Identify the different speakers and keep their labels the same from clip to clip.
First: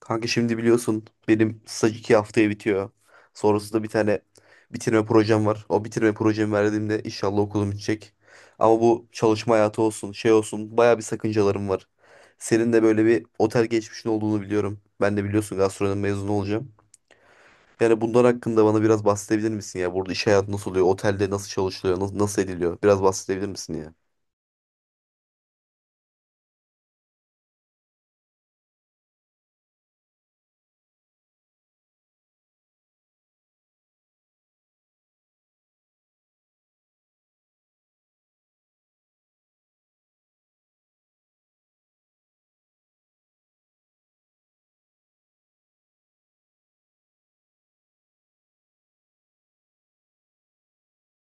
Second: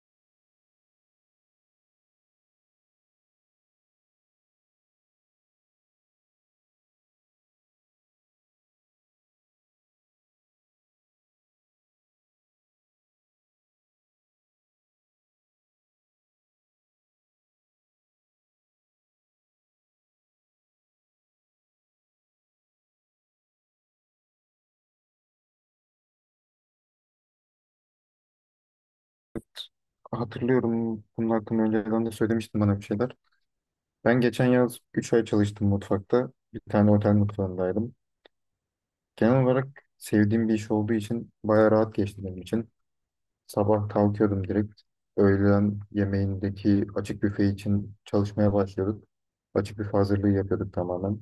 Speaker 1: Kanka şimdi biliyorsun benim staj iki haftaya bitiyor. Sonrasında bir tane bitirme projem var. O bitirme projemi verdiğimde inşallah okulum bitecek. Ama bu çalışma hayatı olsun, şey olsun baya bir sakıncalarım var. Senin de böyle bir otel geçmişin olduğunu biliyorum. Ben de biliyorsun gastronomi mezunu olacağım. Yani bunlar hakkında bana biraz bahsedebilir misin ya? Burada iş hayatı nasıl oluyor? Otelde nasıl çalışılıyor? Nasıl ediliyor? Biraz bahsedebilir misin ya?
Speaker 2: Hatırlıyorum bunun hakkında önceden de söylemiştin bana bir şeyler. Ben geçen yaz 3 ay çalıştım mutfakta. Bir tane otel mutfağındaydım. Genel olarak sevdiğim bir iş olduğu için bayağı rahat geçti benim için. Sabah kalkıyordum direkt. Öğlen yemeğindeki açık büfe için çalışmaya başlıyorduk. Açık büfe hazırlığı yapıyorduk tamamen.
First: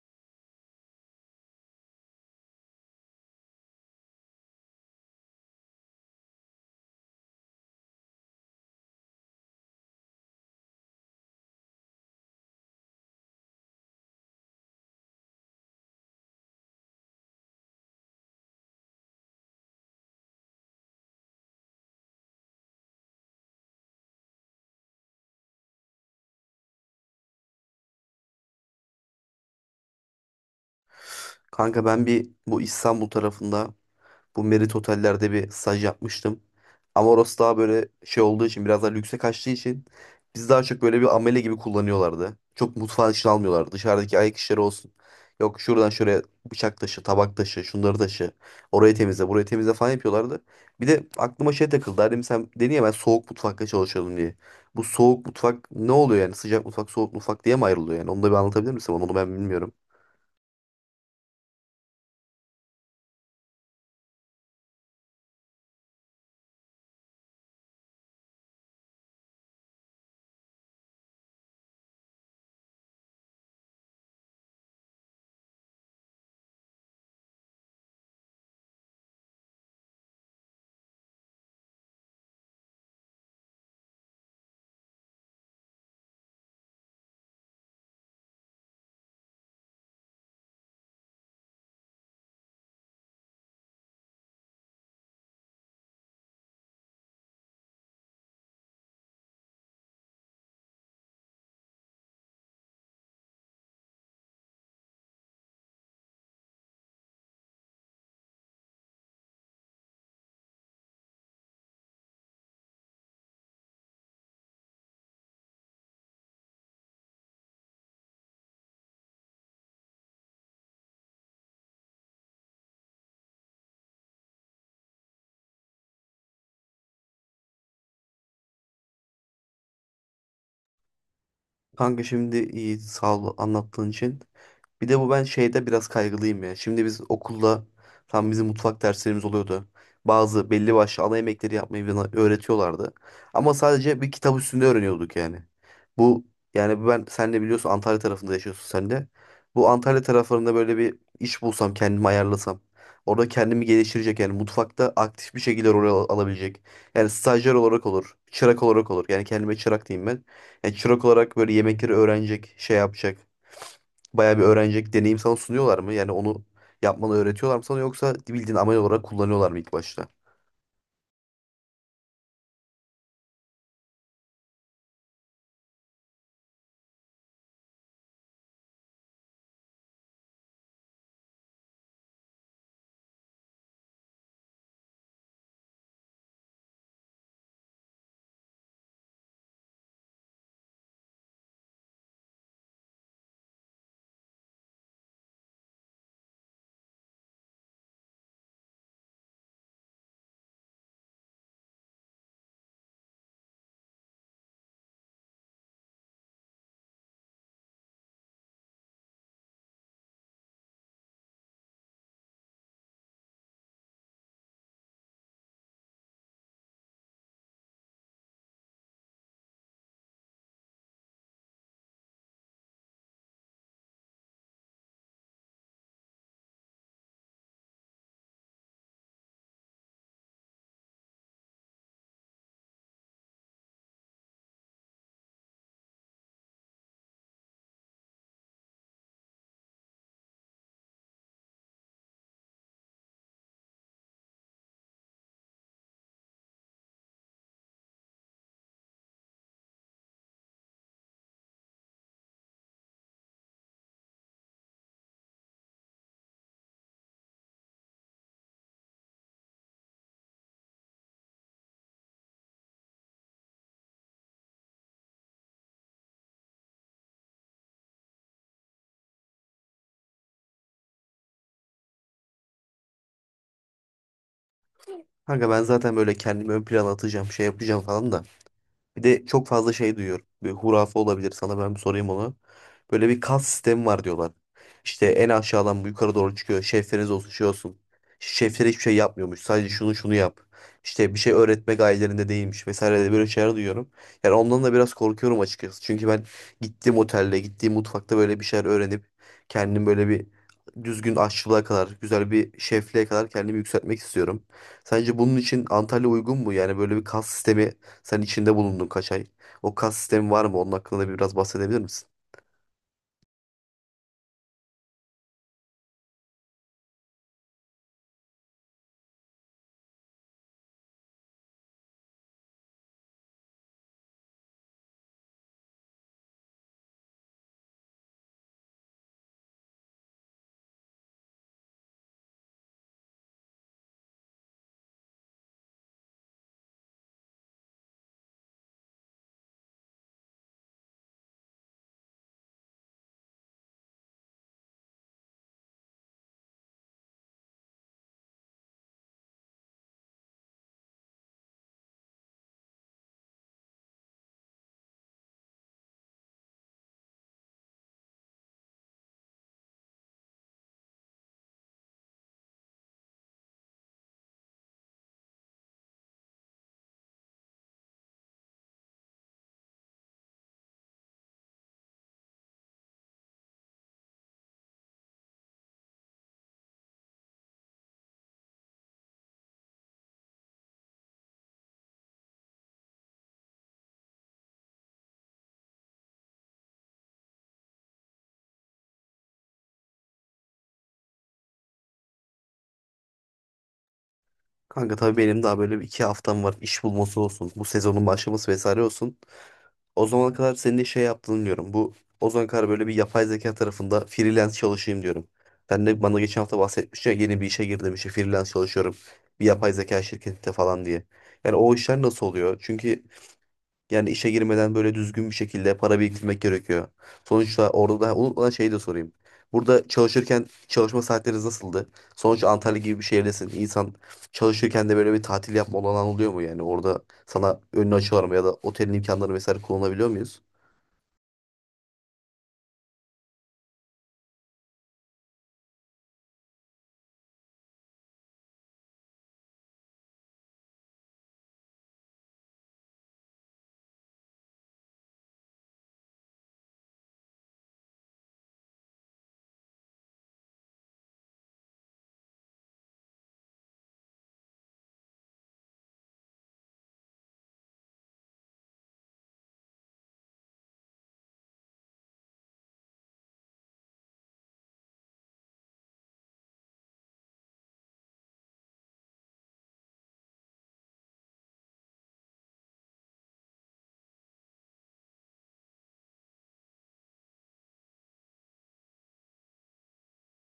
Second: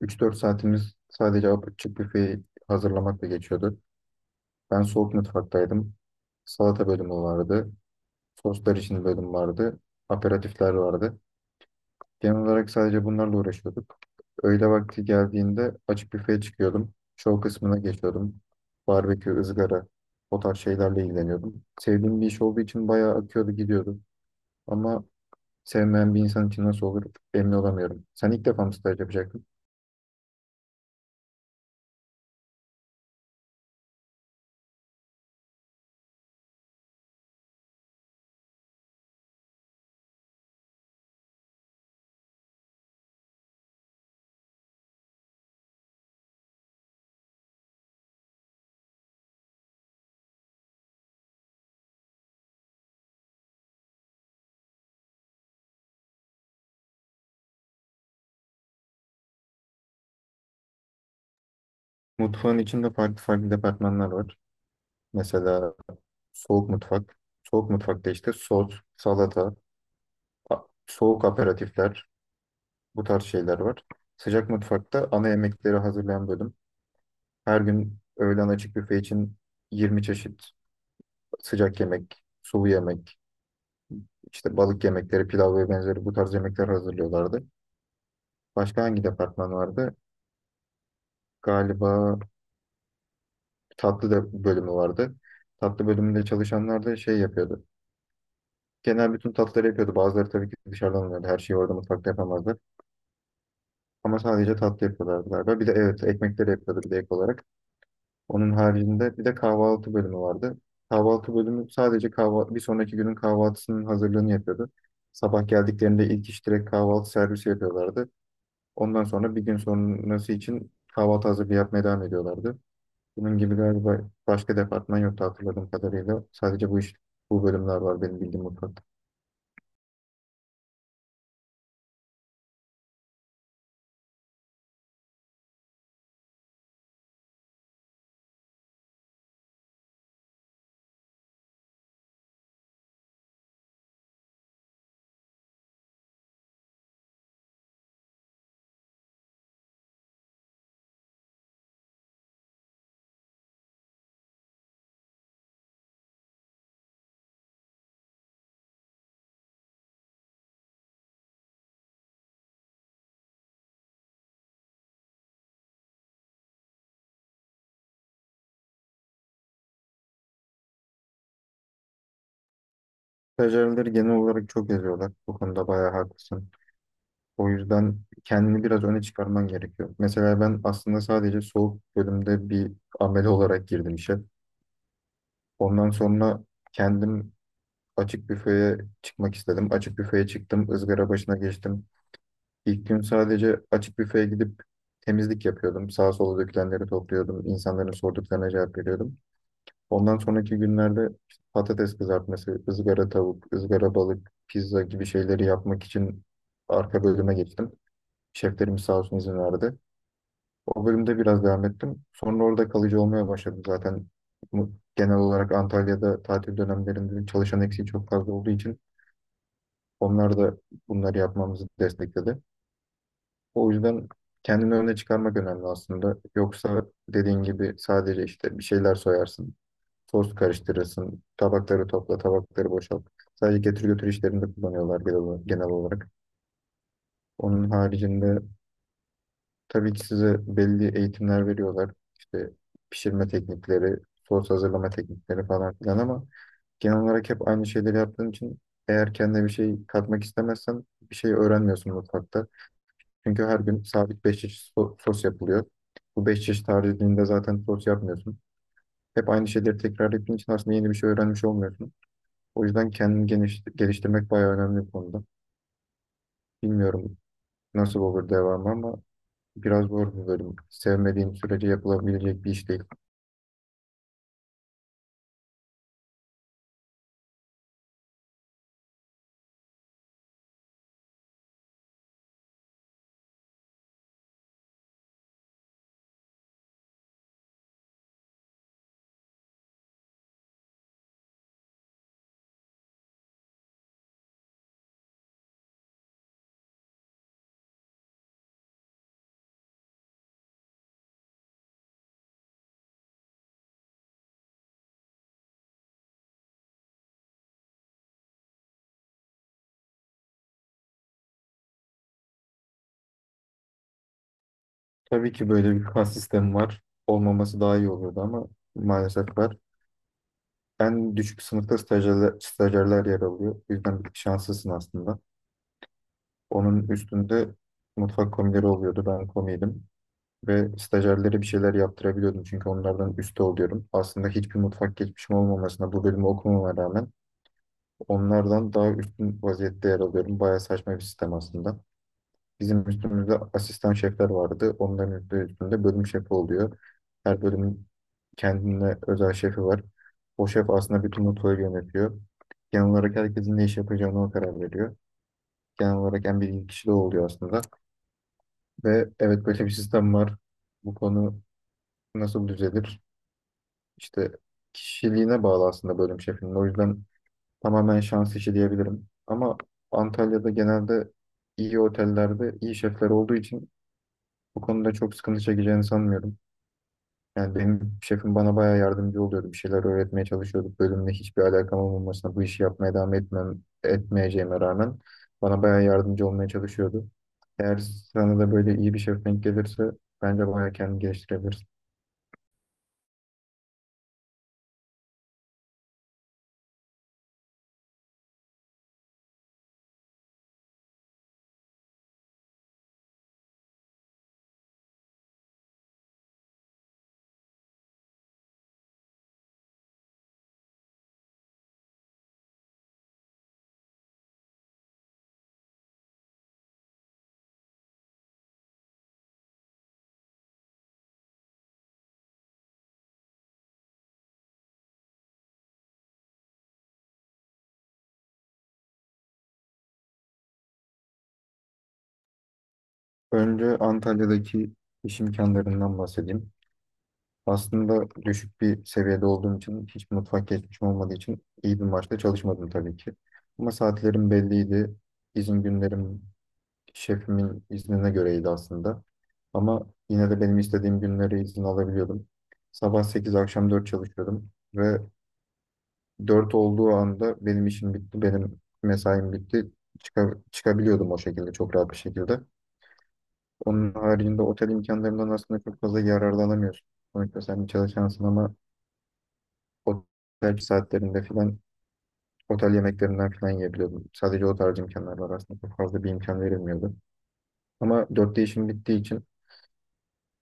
Speaker 2: 3 4 saatimiz sadece açık büfeyi hazırlamakla geçiyordu. Ben soğuk mutfaktaydım. Salata bölümü vardı. Soslar için bölüm vardı. Aperatifler vardı. Genel olarak sadece bunlarla uğraşıyorduk. Öğle vakti geldiğinde açık büfeye çıkıyordum. Show kısmına geçiyordum. Barbekü, ızgara, o tarz şeylerle ilgileniyordum. Sevdiğim bir iş olduğu için bayağı akıyordu gidiyordu. Ama sevmeyen bir insan için nasıl olur emin olamıyorum. Sen ilk defa mı staj yapacaktın?
Speaker 1: Kanka ben bu İstanbul tarafında, bu Merit Oteller'de bir staj yapmıştım. Ama orası daha böyle şey olduğu için, biraz daha lükse kaçtığı için biz daha çok böyle bir amele gibi kullanıyorlardı. Çok mutfağın içine almıyorlardı. Dışarıdaki ayak işleri olsun. Yok şuradan şuraya bıçak taşı, tabak taşı, şunları taşı. Orayı temizle, burayı temizle falan yapıyorlardı. Bir de aklıma şey takıldı. Hani sen dedin ya ben soğuk mutfakta çalışıyordum diye. Bu soğuk mutfak ne oluyor yani? Sıcak mutfak, soğuk mutfak diye mi ayrılıyor yani? Onu da bir anlatabilir misin bana? Onu ben bilmiyorum.
Speaker 2: Mutfağın içinde farklı farklı departmanlar var. Mesela soğuk mutfak. Soğuk mutfakta işte sos, salata, soğuk aperatifler, bu tarz şeyler var. Sıcak mutfakta ana yemekleri hazırlayan bölüm. Her gün öğlen açık büfe için 20 çeşit sıcak yemek, sulu yemek, işte balık yemekleri, pilav ve benzeri bu tarz yemekler hazırlıyorlardı. Başka hangi departman vardı? Galiba tatlı da bölümü vardı. Tatlı bölümünde çalışanlar da şey yapıyordu. Genel bütün tatlıları yapıyordu. Bazıları tabii ki dışarıdan alıyordu. Her şeyi orada mutfakta yapamazdı. Ama sadece tatlı yapıyorlardı galiba. Bir de evet ekmekleri yapıyordu bir de ek olarak. Onun haricinde bir de kahvaltı bölümü vardı. Kahvaltı bölümü sadece bir sonraki günün kahvaltısının hazırlığını yapıyordu. Sabah geldiklerinde ilk iş direkt kahvaltı servisi yapıyorlardı. Ondan sonra bir gün sonrası için kahvaltı hazırlığı yapmaya devam ediyorlardı. Bunun gibi galiba başka departman yoktu hatırladığım kadarıyla. Sadece bu iş, bu bölümler var benim bildiğim mutfakta.
Speaker 1: Kanka şimdi iyi, sağ ol anlattığın için. Bir de bu ben şeyde biraz kaygılıyım ya. Şimdi biz okulda tam bizim mutfak derslerimiz oluyordu. Bazı belli başlı ana yemekleri yapmayı bana öğretiyorlardı. Ama sadece bir kitap üstünde öğreniyorduk yani. Bu yani ben, sen de biliyorsun Antalya tarafında yaşıyorsun sen de. Bu Antalya taraflarında böyle bir iş bulsam, kendimi ayarlasam. Orada kendimi geliştirecek, yani mutfakta aktif bir şekilde alabilecek. Yani stajyer olarak olur, çırak olarak olur. Yani kendime çırak diyeyim ben. Yani çırak olarak böyle yemekleri öğrenecek, şey yapacak. Bayağı bir öğrenecek deneyim sana sunuyorlar mı? Yani onu yapmanı öğretiyorlar mı sana, yoksa bildiğin amel olarak kullanıyorlar mı ilk başta?
Speaker 2: Stajyerleri genel olarak çok eziyorlar. Bu konuda bayağı haklısın. O yüzden kendini biraz öne çıkarman gerekiyor. Mesela ben aslında sadece soğuk bölümde bir amele olarak girdim işe. Ondan sonra kendim açık büfeye çıkmak istedim. Açık büfeye çıktım, ızgara başına geçtim. İlk gün sadece açık büfeye gidip temizlik yapıyordum. Sağa sola dökülenleri topluyordum, insanların sorduklarına cevap veriyordum. Ondan sonraki günlerde işte patates kızartması, ızgara tavuk, ızgara balık, pizza gibi şeyleri yapmak için arka bölüme geçtim. Şeflerim sağ olsun izin verdi. O bölümde biraz devam ettim. Sonra orada kalıcı olmaya başladım zaten. Genel olarak Antalya'da tatil dönemlerinde çalışan eksiği çok fazla olduğu için onlar da bunları yapmamızı destekledi. O yüzden kendini öne çıkarmak önemli aslında. Yoksa dediğin gibi sadece işte bir şeyler soyarsın, toz karıştırırsın, tabakları topla, tabakları boşalt. Sadece getir götür işlerinde kullanıyorlar genel olarak. Genel olarak. Onun haricinde tabii ki size belli eğitimler veriyorlar. İşte pişirme teknikleri, sos hazırlama teknikleri falan filan ama genel olarak hep aynı şeyleri yaptığın için eğer kendine bir şey katmak istemezsen bir şey öğrenmiyorsun mutfakta. Çünkü her gün sabit 5 çeşit sos yapılıyor. Bu 5 çeşit haricinde zaten sos yapmıyorsun. Hep aynı şeyleri tekrar ettiğin için aslında yeni bir şey öğrenmiş olmuyorsun. O yüzden kendini geliştirmek bayağı önemli bir konuda. Bilmiyorum nasıl olur devamı ama biraz zor bir bölüm. Sevmediğim sürece yapılabilecek bir iş değil.
Speaker 1: Kanka ben zaten böyle kendimi ön plana atacağım, şey yapacağım falan da. Bir de çok fazla şey duyuyorum. Bir hurafe olabilir, sana ben bir sorayım onu. Böyle bir kas sistemi var diyorlar. İşte en aşağıdan bu yukarı doğru çıkıyor. Şefleriniz olsun, şey olsun. Şefler hiçbir şey yapmıyormuş. Sadece şunu şunu yap. İşte bir şey öğretme gayelerinde değilmiş vesaire de, böyle şeyler duyuyorum. Yani ondan da biraz korkuyorum açıkçası. Çünkü ben gittiğim otelde, gittiğim mutfakta böyle bir şeyler öğrenip kendim böyle bir düzgün aşçılığa kadar, güzel bir şefliğe kadar kendimi yükseltmek istiyorum. Sence bunun için Antalya uygun mu? Yani böyle bir kas sistemi, sen içinde bulundun kaç ay. O kas sistemi var mı? Onun hakkında da biraz bahsedebilir misin?
Speaker 2: Tabii ki böyle bir kas sistemi var. Olmaması daha iyi olurdu ama maalesef var. En düşük sınıfta stajyerler yer alıyor. O yüzden bir tık şanslısın aslında. Onun üstünde mutfak komileri oluyordu. Ben komiydim. Ve stajyerlere bir şeyler yaptırabiliyordum. Çünkü onlardan üstte oluyorum. Aslında hiçbir mutfak geçmişim olmamasına bu bölümü okumama rağmen onlardan daha üstün vaziyette yer alıyorum. Bayağı saçma bir sistem aslında. Bizim üstümüzde asistan şefler vardı. Onların üstünde bölüm şefi oluyor. Her bölümün kendine özel şefi var. O şef aslında bütün mutfağı yönetiyor. Genel olarak herkesin ne iş yapacağını o karar veriyor. Genel olarak en bilgili kişi de o oluyor aslında. Ve evet böyle bir sistem var. Bu konu nasıl düzelir? İşte kişiliğine bağlı aslında bölüm şefinin. O yüzden tamamen şans işi diyebilirim. Ama Antalya'da genelde iyi otellerde iyi şefler olduğu için bu konuda çok sıkıntı çekeceğini sanmıyorum. Yani benim şefim bana bayağı yardımcı oluyordu. Bir şeyler öğretmeye çalışıyordu. Bölümle hiçbir alakam olmamasına bu işi yapmaya devam etmem, etmeyeceğime rağmen bana bayağı yardımcı olmaya çalışıyordu. Eğer sana da böyle iyi bir şef denk gelirse bence bayağı kendini geliştirebilirsin.
Speaker 1: Kanka tabii benim daha böyle bir iki haftam var. İş bulması olsun, bu sezonun başlaması vesaire olsun. O zamana kadar senin de şey yaptığını diyorum. Bu, o zamana kadar böyle bir yapay zeka tarafında freelance çalışayım diyorum. Sen de bana geçen hafta bahsetmiştin ya, yeni bir işe girdim işte, freelance çalışıyorum bir yapay zeka şirketinde falan diye. Yani o işler nasıl oluyor? Yani işe girmeden böyle düzgün bir şekilde para biriktirmek gerekiyor. Sonuçta orada da, unutmadan şeyi de sorayım, burada çalışırken çalışma saatleriniz nasıldı? Sonuçta Antalya gibi bir şehirdesin. İnsan çalışırken de böyle bir tatil yapma olanağı oluyor mu yani? Orada sana önünü açıyorlar mı, ya da otelin imkanları vesaire kullanabiliyor muyuz?
Speaker 2: Önce Antalya'daki iş imkanlarından bahsedeyim. Aslında düşük bir seviyede olduğum için, hiç mutfak geçmişim olmadığı için iyi bir maaşla çalışmadım tabii ki. Ama saatlerim belliydi. İzin günlerim şefimin iznine göreydi aslında. Ama yine de benim istediğim günleri izin alabiliyordum. Sabah 8, akşam 4 çalışıyordum. Ve 4 olduğu anda benim işim bitti, benim mesaim bitti. Çıkabiliyordum o şekilde, çok rahat bir şekilde. Onun haricinde otel imkanlarından aslında çok fazla yararlanamıyorsun. Sonuçta sen bir çalışansın ama otel saatlerinde filan, otel yemeklerinden filan yiyebiliyordum. Sadece o tarz imkanlar var aslında. Çok fazla bir imkan verilmiyordu. Ama 4'te işim bittiği için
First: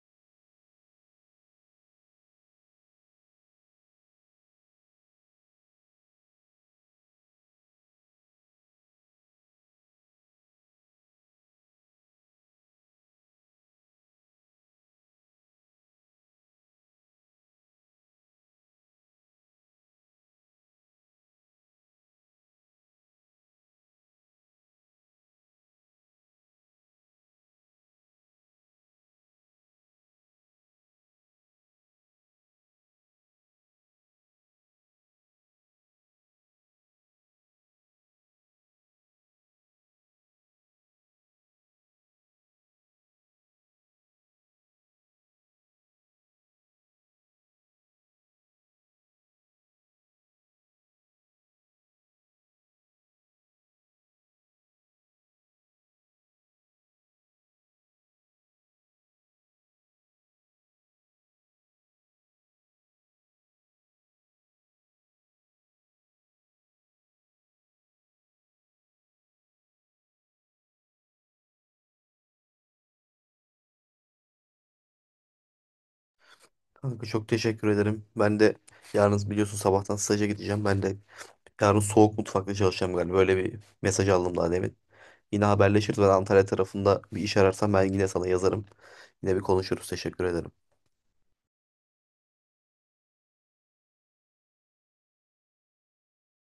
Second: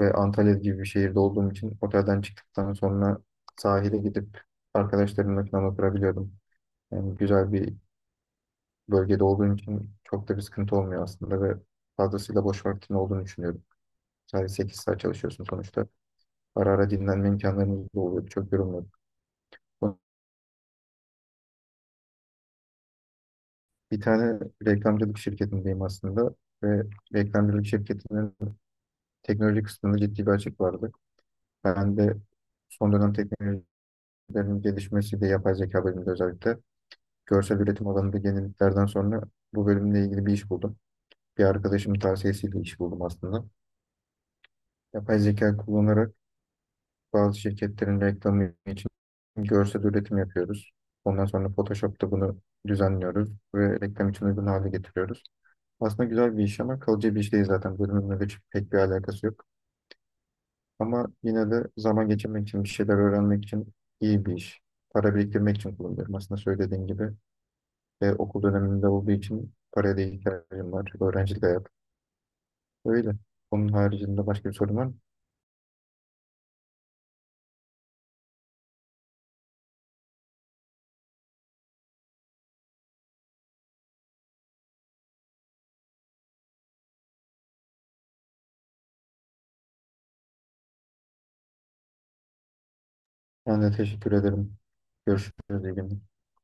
Speaker 2: ve Antalya gibi bir şehirde olduğum için otelden çıktıktan sonra sahile gidip arkadaşlarımla falan oturabiliyordum. Yani güzel bir bölgede olduğum için çok da bir sıkıntı olmuyor aslında ve fazlasıyla boş vaktin olduğunu düşünüyorum. Sadece 8 saat çalışıyorsun sonuçta. Ara ara dinlenme imkanlarımız da oluyor. Çok yorulmuyorduk. Bir tane reklamcılık şirketindeyim aslında ve reklamcılık şirketinin teknoloji kısmında ciddi bir açık vardı. Ben de son dönem teknolojilerin gelişmesiyle yapay zeka bölümünde özellikle görsel üretim alanında yeniliklerden sonra bu bölümle ilgili bir iş buldum. Bir arkadaşımın tavsiyesiyle iş buldum aslında. Yapay zeka kullanarak bazı şirketlerin reklamı için görsel üretim yapıyoruz. Ondan sonra Photoshop'ta bunu düzenliyoruz ve reklam için uygun hale getiriyoruz. Aslında güzel bir iş ama kalıcı bir iş değil zaten. Bölümümle de pek bir alakası yok. Ama yine de zaman geçirmek için, bir şeyler öğrenmek için iyi bir iş. Para biriktirmek için kullanıyorum. Aslında söylediğin gibi ve okul döneminde olduğu için paraya da ihtiyacım var. Öğrencilik hayat. Öyle. Onun haricinde başka bir sorun var mı?
Speaker 1: Kanka çok teşekkür ederim. Ben de yarın biliyorsun sabahtan staja gideceğim. Ben de yarın soğuk mutfakta çalışacağım galiba. Böyle bir mesaj aldım daha demin. Yine haberleşiriz. Ben Antalya tarafında bir iş ararsam ben yine sana yazarım. Yine bir konuşuruz. Teşekkür ederim.
Speaker 2: Ben de teşekkür ederim. Görüşürüz. İyi günler.